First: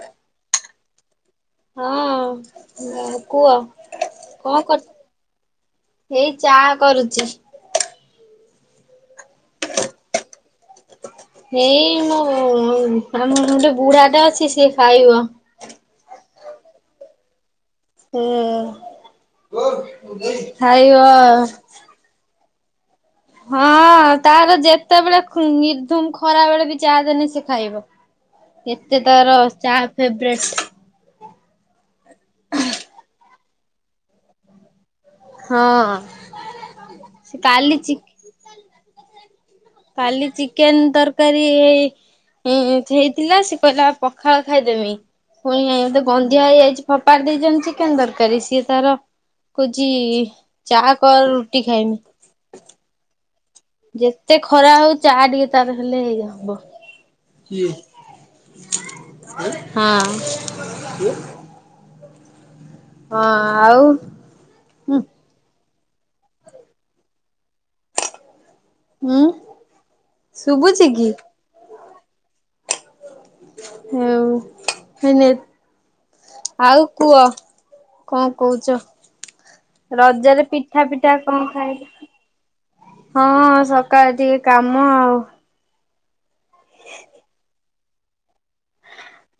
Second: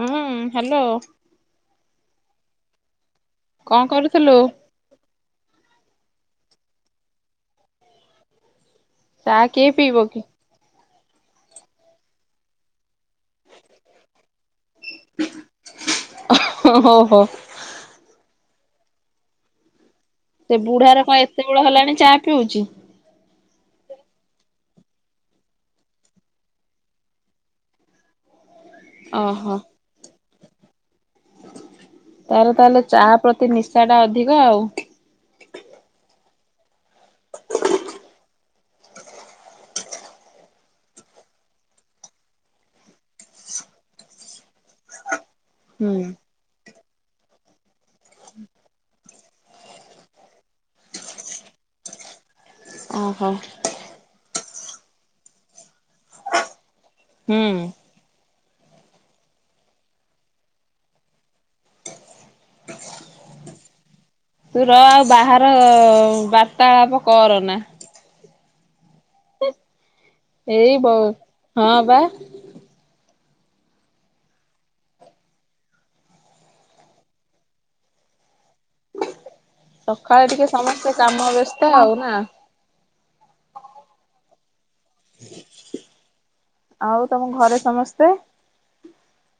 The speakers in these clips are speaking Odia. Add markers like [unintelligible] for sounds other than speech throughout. ହୁଁ ହ୍ୟାଲୋ। ହଁ ଆଁ କୁହ କଣ କରୁଥିଲୁ କଣ କର ଏଇ ଚା କରୁଛି। ଚା କିଏ ପିଇବ କି? ଏଇ ମୋ ଆମର ଗୋଟେ ବୁଢା ଟା ଅଛି ସିଏ ଖାଇବ। ଓ ହୋ ହୋ ହୋ। ହୁଁ। ସେ ଖାଇବ ବୁଢାର କଣ ଏତେ ବେଳ ହେଲାଣି ଚା ପିଉଛି। ହଁ ତାର ଯେତେବେଳେ ନିର୍ଧୁମ ଖରା ବେଳେ ବି ଚା ଦେନେ ସେ ଖାଇବ। ଏତେ ତାର ଓହୋ। ଚା ଫେବ୍ରେଟ୍। ତାର ତା ହେଲେ ଚା ପ୍ରତି ନିଶା ଟା ଅଧିକ ଆଉ। ହଁ ସେ କାଲି ଚି କାଲି ଚିକେନ୍ ତରକାରୀ ହେଇ [unintelligible] ହେଇଥିଲା ସେକହିଲା ପଖାଳ ଖାଇଦେମି ପୁଣି ଇଁ ହୁଁ ମତେ ଗନ୍ଧ ଦିଆ ହେଇଯାଇଛି ଫୋପାଡ଼ି ଦେଇଛନ୍ତି ଚିକେନ୍ ଦରକାରୀ ସିଏ ତାର କହୁଛି ଚା କର ରୁଟି ଖାଇମି। ଓହୋ। ଯେତେ ଖରା ହଉ ଚା ଟିକେ ତାର ହେଲେ ହେଇ ହବ। ହୁଁ। ହଁ। ହଁ ଆଉ ତୁ ର ଆଉ ହୁଁ ବାହାର ବାର୍ତ୍ତାଳାପ କର ନା। ହୁଁ ଏଇ ଶୁଭୁଛି ବୋଉ କି ହଁ ବା। ହଉ ହେନେ ଆଉ କୁହ କଣ କହୁଛ? ସକାଳେ ରଜରେ ଟିକେ ପିଠା ସମସ୍ତେ ପିଠା କାମ କଣ ବ୍ୟସ୍ତ ଆଉ ଖାଇଲ? ନା। ହଁ ସକାଳେ ଟିକେ କାମ ଆଉ। ଆଉ ତମ ଘରେ ସମସ୍ତେ?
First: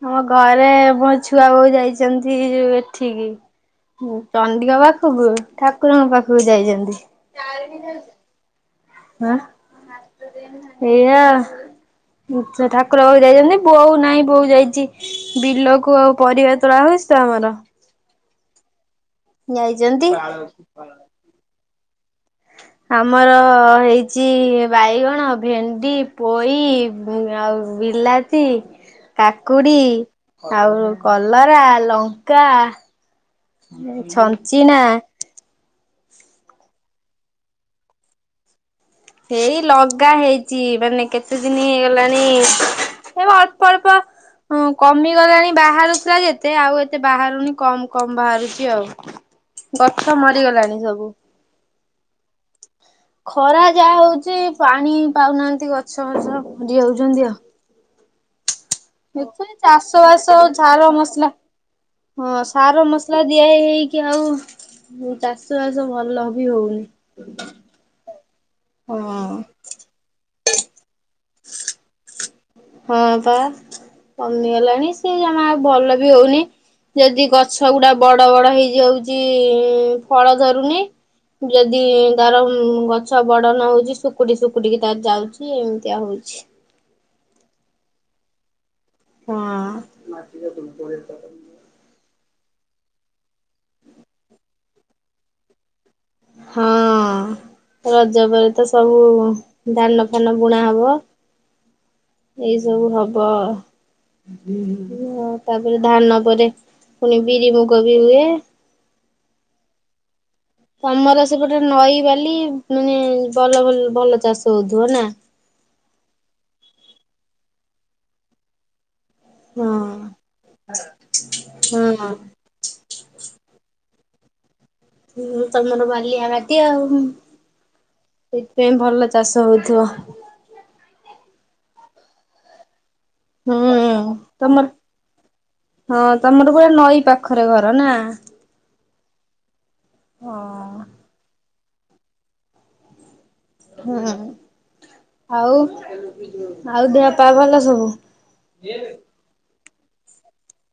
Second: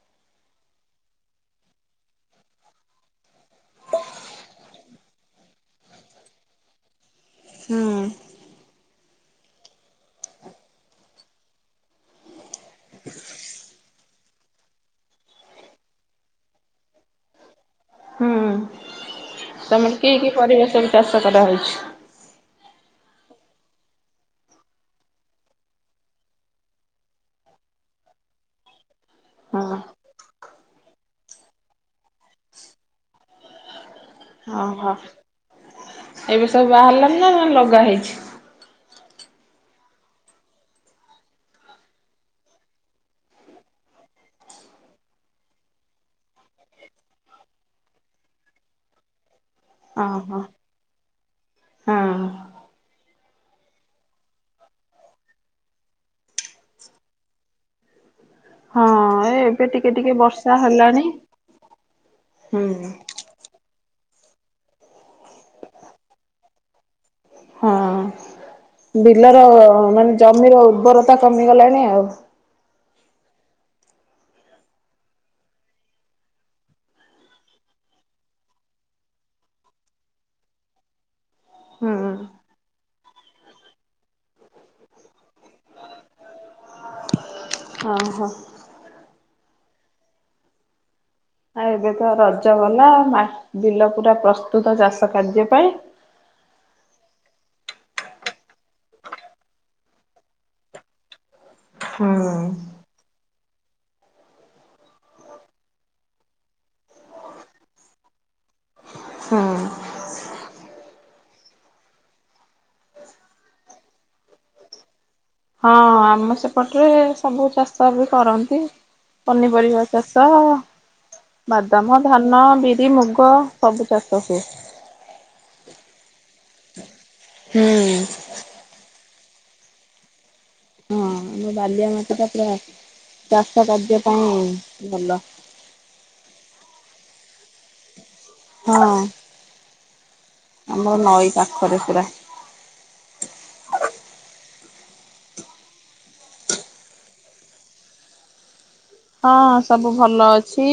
ଆମ ଘରେ ମୋ ଛୁଆ ବୋଉ ଯାଇଛନ୍ତି ଯୋଉ ଏଠିକି। ଚଣ୍ଡିଙ୍କ ପାଖକୁ ଠାକୁରଙ୍କ ପାଖକୁ ଯାଇଛନ୍ତି। ହୁଁ। ହଁ ଏଇୟା। ଛା ଠାକୁର ପାଖକୁ ଯାଇଛନ୍ତି ବୋଉ ନାହିଁ ବୋଉ ଯାଇଛି। ବିଲକୁ ଆଉ ପରିବା ତୋଳା ହଉଛି ତ ଆମର। ହୁଁ ତମର ଯାଇଛନ୍ତି କି କି ପରିବା ସବୁ ଚାଷ କରାହଉଛି? ଆମର ହେଇଛି ବାଇଗଣ, ଭେଣ୍ଡି, ପୋଇ ଆଉ ବିଲାତି ହଁ। କାକୁଡ଼ି ଆଉ କଲରା, ଲଙ୍କା, ଛ ଓହୋ ଏବେ ସବୁ ବାହାରିଲାଣି ନା ନା ଲଗା ହେଇଛି? ହେଇ ଲଗା ହେଇଛି ମାନେ କେତେ ଦିନି ହେଇଗଲାଣି ଏବେ ଅଳ୍ପ ଅଳ୍ପ ହଁ କମିଗଲାଣି ବାହାରୁଥିଲା ଯେ ଏତେ ଆଉ ଏତେ ବାହାରୁନି କମ୍ କମ୍ ବାହାରୁଚି ଆଉ। [inaudible] ଗଛ ଓହୋ। ମରିଗଲାଣି ସବୁ। ହଁ। ଖରା ଯାହା ହଉଚି ପାଣି ପାଉନାହାଁନ୍ତି ଗଛ ଫଛ ରି ଯାଉଛନ୍ତି ଆଉ। ହଁ ଏଥିରେ ଏବେ ଟିକେ ଚାଷ ଟିକେ ବାସ ଆଉ ବର୍ଷା ଛାର ହେଲାଣି। ମସଲା ହଁ ସାର ହୁଁ। ମସ ସଲା ଦିଆ ହେଇ ହେଇକି ଆଉ ଚାଷ ବାସ ଭଲ ବି ହଉନି। ହଁ ହଁ ବିଲର ମାନେ ଜମିର ଉର୍ବରତା କମିଗଲାଣି ଆଉ। ହଁ ବା କମିଗଲାଣି ସେ ଜମା ଆଉ ଭଲ ବି ହଉନି। ଯଦି ଗଛ ଗୁଡା ବଡ ବଡ ହେଇଯାଉଛି ଫଳ ଧରୁନି। ଯଦି ହୁଁ। ଧର ଗଛ ବଡ ନ ହଉଚି ଶୁକୁଟି ଶୁକୁଟି କି ତାର ଯାଉଚି ଏମତିଆ ହଉଚି। ଓ ହୋ। ହଁ। ଆ ଏବେ ତ ରଜ ଗଲା ମା ବିଲ ପୁରା ପ୍ରସ୍ତୁତ ଚାଷ କାର୍ଯ୍ୟ ପାଇଁ। ହଁ ରଜ ପରେ ତ ସବୁ ଦାନ ଫାନ ବୁଣା ହବ। ଏଇ ସବୁ ହବ। ତାପରେ ଧାନ ପରେ ପୁଣି ବିରି, ମୁଗ ବି ହୁଏ। ହଁ। ତମର ସେପଟେ ନଈ ବାଲି ମାନେ ବଲ ଭ ଭଲ ଚାଷ ହଉଥିବ ନା? ହଁ ଆମ ସେପଟେରେ ସବୁ ଚାଷ ବି କରନ୍ତି। ପନିପରିବା ହଁ ଚାଷ ବାଦାମ, ହଁ। ଧାନ, ବିରି, ମୁଗ। ସବୁ ଚାଷ ହୁଏ। ହୁଁ ତମର ବାଲିଆ ମାଟି ଆଉ। ହୁଁ। ସେଇଥିପେଇଁ ଭଲ ଚାଷ ହଉଥିବ। ହଁ ଆମ ବାଲିଆ ମାଟି ଟା ପୁରା ଚାଷ ହୁଁ କାର୍ଯ୍ୟ ତମର ପାଇଁ ଭଲ। ହଁ ତମର ପୁରା ନଈ ପାଖରେ ଘର ନା? ହଁ ହଁ ଆମର ନଈ ପାଖରେ ପୁରା। ହୁଁ। ଆଉ ଆଉ ଦେହ ପା ଭଲ ସବୁ? ହଁ ସବୁ ଭଲ ଅଛି।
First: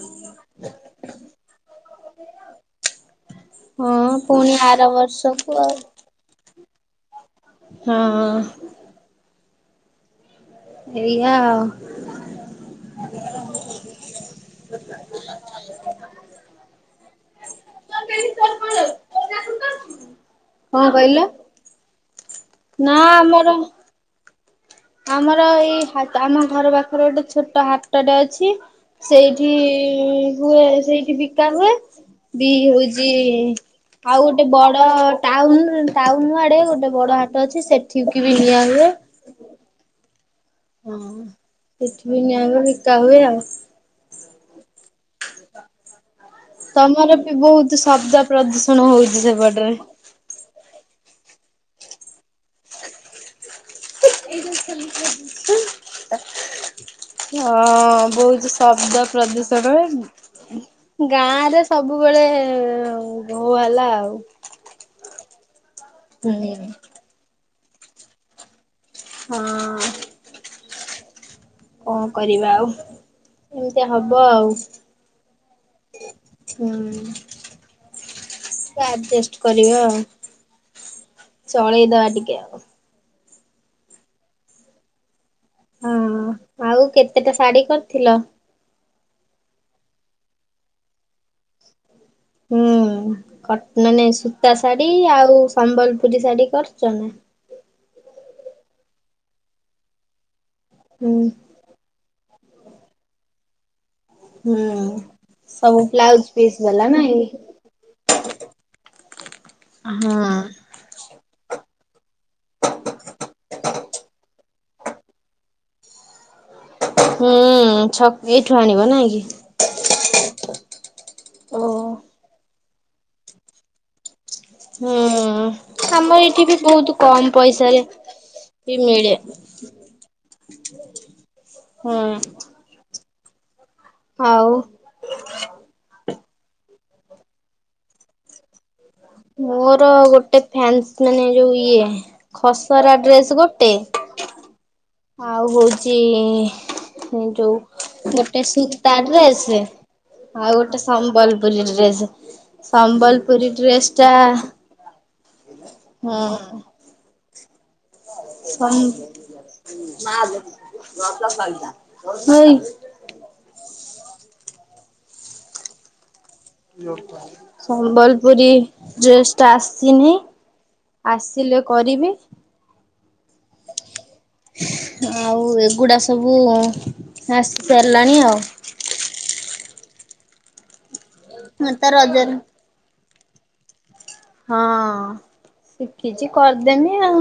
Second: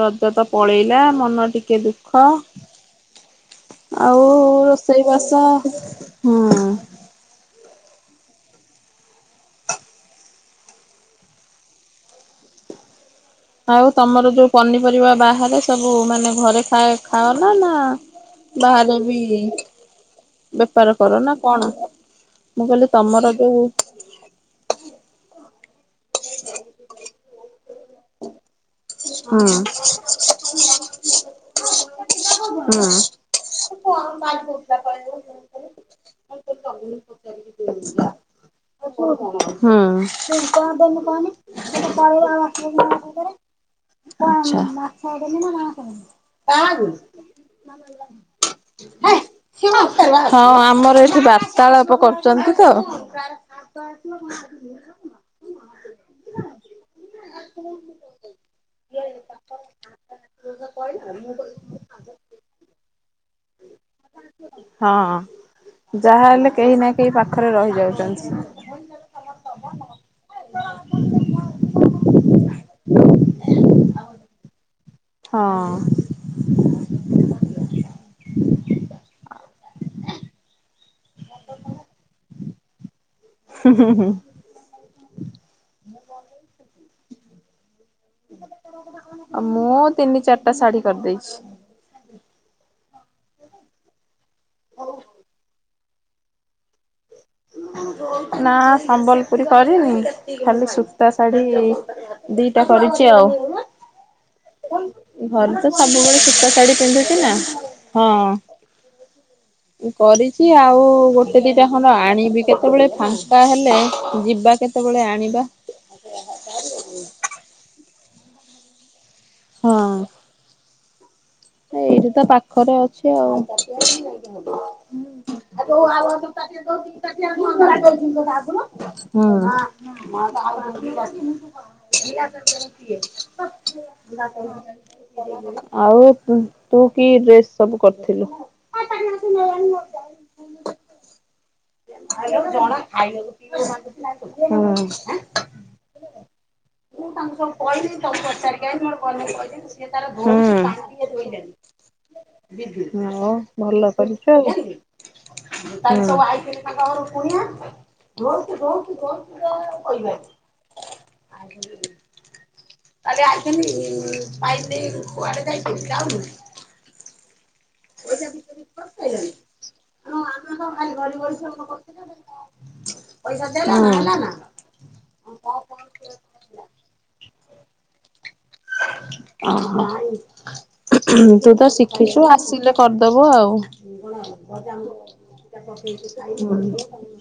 ରଜ ତ ପଳେଇଲା ମନ ଟିକେ ଦୁଃଖ। ହଁ ଆଉ ପୁଣି ଆର ରୋଷେଇବାସ ବର୍ଷକୁ ଆଉ। ହୁଁ। ହଁ। ଏଇଆ ଆଉ। ଆଉ ତମର ଯୋଉ ପନିପରିବା ବାହାରେ ସବୁ ମାନେ ଘରେ ଖାଏ ଖାଅ ନା ନା ବାହାରେ ବି କଣ ବେପାର କହିଲ? କର ନା କଣ ମୁଁ କହିଲି ନା ତମର ଆମର ଯୋଉ ଆମର ଏଇ ଆମ ଘର ପାଖରେ ଗୋଟେ ଛୋଟ ହାଟଟେ ଅଛି। ହୁଁ ସେଇଠି ହୁଏ ସେଇଟି ବିକା ହୁଏ। ବି ହୁଁ ହଉଚି ଆଉ ଗୋଟେ ବଡ ଟାଉନରୁ ଟାଉନ ଆଡେ ଗୋଟେ ବଡ ହାଟ ଅଛି ସେଠିକି ବି ନିଆ ହୁଏ। ହଁ ସେଠି ବି ନିଆ ହୁଏ ବିକା ହୁଏ ଆଉ। ହୁଁ। ଆଚ୍ଛା। ତମର ବି ବହୁତ ଶବ୍ଦ ପ୍ରଦୂଷଣ ହଉଚି ସେପଟେରେ। ହଁ ଆମର ଏଠି ବାର୍ତ୍ତାଳାପ କରୁଚନ୍ତି ତ। ତ ଆସୁନ ହଁ ବହୁତ ଶବ୍ଦ ପ୍ରଦୂଷଣ ଗାଁରେ ସବୁବେଳେ ଘୋ ହାଲା ଆଉ। ହଁ ଯାହା ହେଲେ ହୁଁ। କେହି ନା କେହି ପାଖରେ ରହିଯାଉଚନ୍ତି। ହଁ। କଣ କରିବା ଆଉ ଏମିତିଆ ହବ ଆଉ। ହଁ। ହୁଁ। ଆଡଜଷ୍ଟ କରିବା ଆଉ ଚଳେଇଦବା ଟିକେ ଆଉ। ହୁଁ ହୁଁ ହୁଁ। ହଁ ଆଉ କେତେଟା ଶାଢ଼ୀ କରିଥିଲ। ମୁଁ ତିନି ଚାରିଟା ଶାଢୀ କରିଦେଇଛି। ହୁଁ କ ମାନେ ସୂତା ଶାଢୀ ଆଉ ସମ୍ବଲପୁରୀ ଶାଢୀ କରିଚ ନା? ନା ସମ୍ବଲପୁରୀ କରିନି ଖାଲି ସୂତା ହୁଁ ଶାଢୀ ଦିଟା କରିଚି ଆଉ। ହୁଁ ଘରେ ତ ସବୁ ସବୁବେଳେ ବ୍ଲାଉଜ ସୂତା ପିସ୍ ଶାଢୀ ବାଲା ପିନ୍ଧୁଚି ନାଇଁ? ନା। ହଁ ଏଇ ହଁ କରିଚି ଆଉ ଗୋଟେ ଦିଟା ଖ ଆଣିବି କେତେବେଳେ ଫାଙ୍କା ହେଲେ ଯିବା କେତେବେଳେ ଆଣିବା। ହୁଁ ଛ ଏଇଠୁ ଆଣିବ ନାଇଁ କି? ହଁ। ଓ। ଆ ଏଇଠି ତ ପାଖରେ ଅଛି ଆଉ। ହୁଁ ଆମର ଏଇଠି ବି ବୋହୁତ କମ ପଇସାରେ କି ମିଳେ। ହଁ। ହୁଁ ଆଉ? ତୁ ଆଉ କି ଡ୍ରେସ୍ ସବୁ କରିଥିଲୁ? ମୋର ଗୋଟେ ଫ୍ୟାନ୍ ମାନେ ଯୋଉ ଇଏ ମୁଁ ଖସରା ଡ୍ରେସ ଗୋଟେ ହୁଁ। ଆଉ ହୋଉଚି ସେଇ ତାଙ୍କୁ ସବୁ ଯୋଉ କହିଲି ତମକୁ ଗୋଟେ ପଚାରିକି ଆଇଲି ସୂତା ମୋର ବନେଇ ଡ୍ରେସ କହିଦେଲି ସିଏ ତାର ଆଉ ଧୋଉଛି ଗୋଟେ ପାଣିରେ ଧୋଇଲେଣି। ସମ୍ବଲପୁରୀ ଡ୍ରେସ ସମ୍ବଲପୁରୀ ଡ୍ରେସଟା ତାପରେ ସବୁ ଆଇଥିଲେ ତାଙ୍କ ଘରକୁ କୁଣିଆ। ଭୋଉତୁ ସମ୍ ଭୋଉତୁ ଭୋଉତୁ ଯେ କହିବାନି। ଏଇ ଆଲି ଆସିଲି ଖାଇପିଇକି କୁଆଡେ ଯାଇଥିଲୁ ଟାଉନୁ? ସମ୍ବଲପୁରୀ ଡ୍ରେସଟା ଆସିନି। ଆସିଲେ କରିବି ହଁ। ଆଉ ଏଗୁଡ଼ା ସବୁ ଆସି ସାରିଲାଣି ଆଉ। ଅହ ତୁ ତ ମୁଁ ଶିଖିଚୁ ରଜରେ ଆସିଲେ କରିଦବ ଆଉ। [inaudible] ହଁ ଶିଖିଛି କରିଦେମି ଆଉ।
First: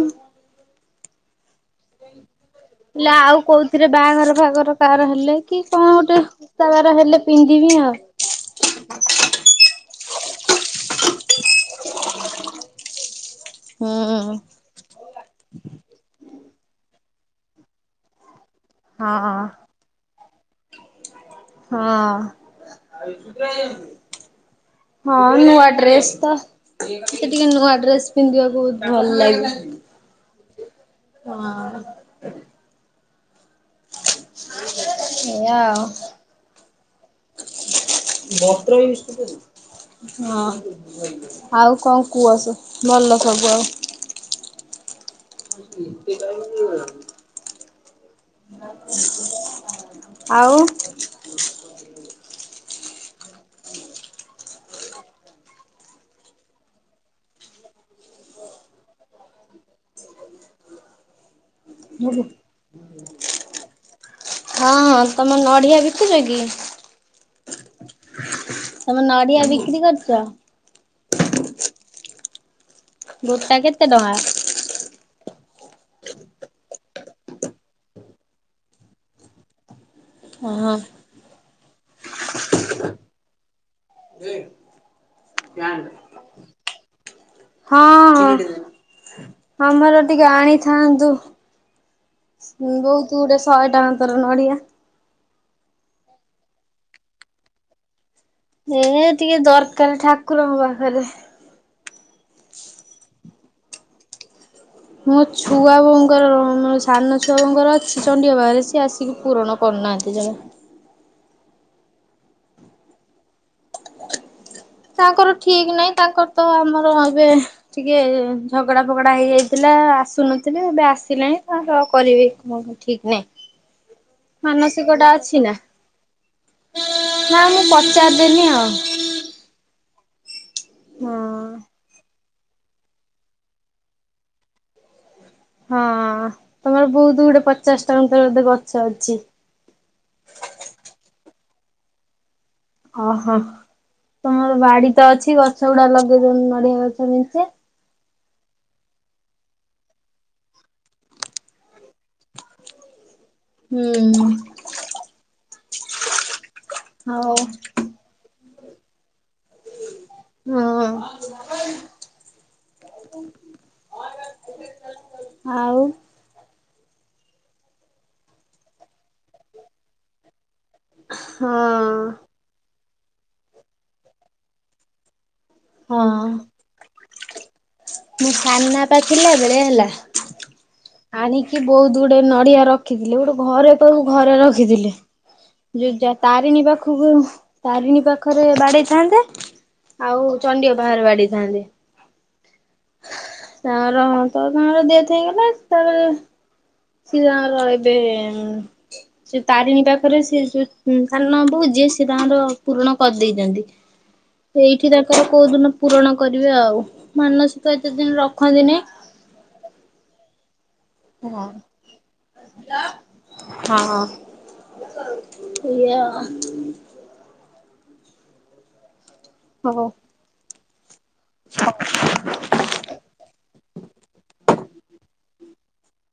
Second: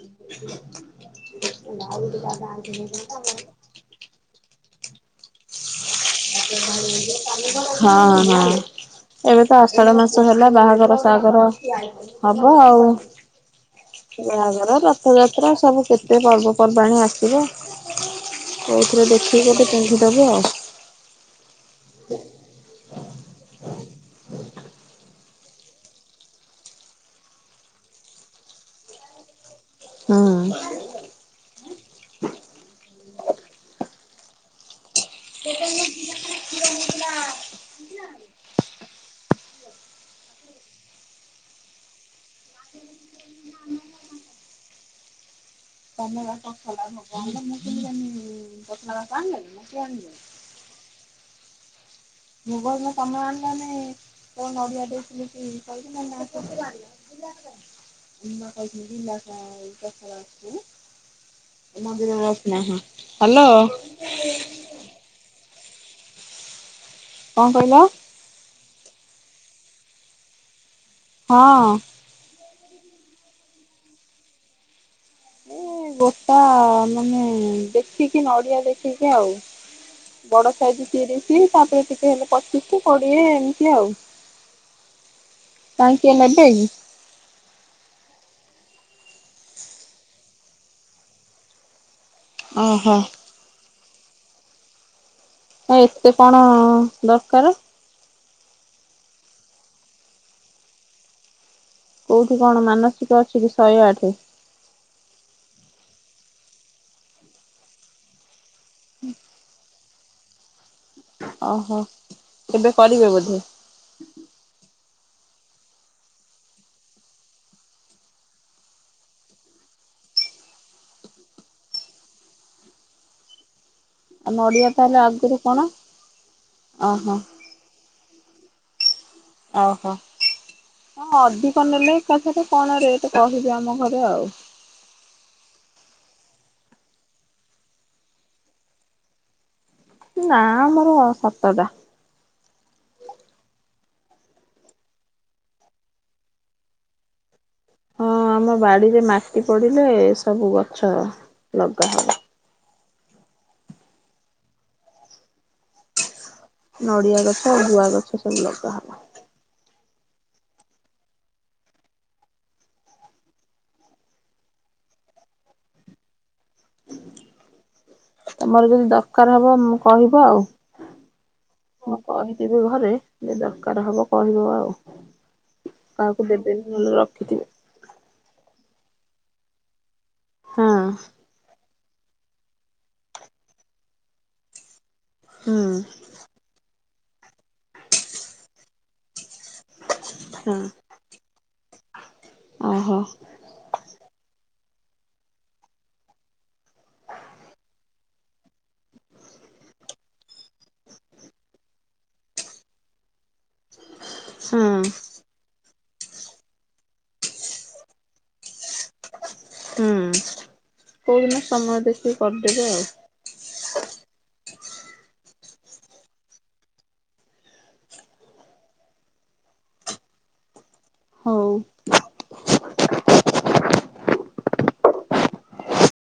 ହେଲେ ଆଉ କୋଉଥିରେ ବାହାଘର ଫାହାଘର କାହାର ହେଲେ କି କଣ ଗୋଟେ କାହାର ହେଲେ ପିନ୍ଧିବି ଆଉ। ହଁ ହଁ ଏବେ ତ ଆଷାଢ଼ ମାସ ହେଲା ବାହାଘର ସାହାଘର ହବ ଆଉ। ହଁ ବାହାଘର, ରଥଯାତ୍ରା ସବୁ କେତେ ପର୍ବପର୍ବାଣୀ ଆସିବ। କୋଉଥିରେ ଦେଖିକି ଗୋଟେ ପିନ୍ଧିଦବ। ହଁ। ହଁ ନୂଆଡ୍ରେସ ତ। ମତେ ଟିକେ ନୂଆ ଡ୍ରେସ୍ ପିନ୍ଧିବାକୁ ବୋହୁତ ଭଲ ଲାଗେ। ହଁ। ହଁ। ଏଇଆ ଆଉ। ହଁ ଆଉ କଣ କୁହ ସେ ଭଲ ସବୁ ଆଉ? ତମେ ବା ଟସଲା ଭୋଗ ଆଣିଲ ମୁଁ କେମିତି ଜାଣିଲି। ପତଳା ବାପା ଆଣିଲେନି ନା କିଏ ଆଣିଲେ? ଆଉ ମୁଗ ମ ସମୟ ଆଣିଲାନି ନଡିଆ [unintelligible] ମୁଁ ବା କହିଥିଲି ଗିଲାସ ଟସଲା ପାଇଁ। ମନ୍ଦିରରୁ ଆସିନା। ହ୍ୟାଲୋ। ହଁ ତମେ ନଡ଼ିଆ ବିକୁଚ କି? କଣ କହିଲ? ତମେ ନଡିଆ ବିକ୍ରି କରୁଚ? ହଁ। ଗୋଟା କେତେ ଟଙ୍କା? ଏ ଗୋଟା ମାନେ ଦେଖିକି ନଡିଆ ଦେଖିକି ଆଉ। ବଡ ହଁ। ସାଇଜ ତିରିଶ ତାପରେ ଟିକେ ହେଲେ ପଚିଶ କୋଡିଏ ଏମିତି ଆଉ। କାଇଁ କିଏ ନେବେ କି? ହଁ ଆମର ଟିକେ ଆଣିଥାନ୍ତୁ। ଓହୋ। ବହୁତ ଗୁଟେ ଶହେ ଟଙ୍କା ତର ନଡିଆ। ଆ ଏତେ କଣ ଦରକାର? ଏ ଟିକେ ଦରକାର ଠାକୁରଙ୍କ ପାଖରେ। କୋଉଠି କଣ ମାନସିକ ଅଛି କି ଶହେ ଆଠ ମୋ ଛୁଆ ବୋଉଙ୍କର ମୋ ସାନ ଛୁଆ ବୋଉଙ୍କର ଅଛି ଚଣ୍ଡିଙ୍କ ପାଖେରେ। ଆସିକି ପୂରଣ କରୁନାହାନ୍ତି ଜଣେ ଓହୋ କେବେ କରିବେ ବୋଧେ? ତାଙ୍କର ଠିକ ନାହିଁ ତାଙ୍କର ତ ଆମର ଏବେ ଟିକେ ଝଗଡା ଫଗଡା ହେଇଯାଇଥିଲା ଆସୁନଥିଲେ ଏବେ ଆସିଲାଣି ତାଙ୍କର କରିବେ [unintelligible] ଠିକ ନାଇଁ। ଆଉ ନଡ଼ିଆ ମାନସିକ ତାହେଲେ ଟା ଆଗରୁ ଅଛି ନା, କଣ ଓହୋ ନା ମୁଁ ପଚାରିଦେନି ଆଉ। ଓହୋ ହଁ ଅଧିକ ନେଲେ ଏକାଥେରେ କଣ ରେଟ କହିବି ଆମ ଘରେ ଆଉ। ହଁ ତମର ବହୁତ ଗୁଡେ ପଚାଶଟା ବୋଧେ ଗଛ ଅଛି? ନା ଆମର ସାତଟା। ଓହୋ ତମର ବାଡି ତ ଅଛି ଗଛ ଗୁଡା ଲଗେଇ ଦଉନ ନଡିଆ ଗଛ ମେଞ୍ଚେ। ହଁ ଆମ ବାଡିରେ ମାଟି ପଡିଲେ ସବୁ ଗଛ ଲଗା ହବ। ହୁଁ। ନଡିଆ ହଉ ଗଛ ଆଉ ଗୁଆ ଗଛ ସବୁ ଲଗାହବ। ହଁ। ଆଉ ତମର ଯଦି ଦରକାର ହବ ମୁଁ କହିବ ଆଉ। ହଁ ମୁଁ କହିଦିବି ଘରେ ଯେ ଦରକାର ହବ କହିବ ଆଉ ହଁ। କାହାକୁ ଦେବେ ରଖିଥିବେ। ମୋ ସାନା ପା ଥିଲା ବେଳେ ହେଲା। ହଁ ଆଣିକି ବହୁତ ଗୁଟଏ ନଡ଼ିଆ ରଖିଥିଲେି ଗୋଟେ ଘରେ ତ ଘରେ ରଖିଥିଲେ। ହୁଁ ଯୁଜା ତାରିଣୀ ପାଖକୁ ତାରିଣୀ ପାଖରେ ବାଡେଇଥାନ୍ତେ। ଆଉ ହଁ ଚଣ୍ଡିଅ ବାହାରୁ ବାଡିଥାନ୍ତି। ଓହୋ ତା ର ତ ତାଙ୍କର ଦେହ ହେଇଗଲା ତାପରେ ସି ତାର ଏବେ ସେ ତାରିଣୀ ପାଖରେ ସେ କାରଣବହୁ ଯିଏ ସି ତାଙ୍କର ପୂରଣ କରିଦେଇଛନ୍ତି। ହୁଁ ସେ ଏଇଠି ତାକୁ କଉ ଦିନ ପୂରଣ କରିବେ ଆଉ ମାନସିକ ଏତେ ଦିନ ରଖନ୍ତି ନାହିଁ। ହୁଁ କୋଉଦିନ ସମୟ ଦେଖିକି ହଁ କରିଦେବେ ଆଉ ହଁ ହଁ ସେଇଆ ହଵ ହଉ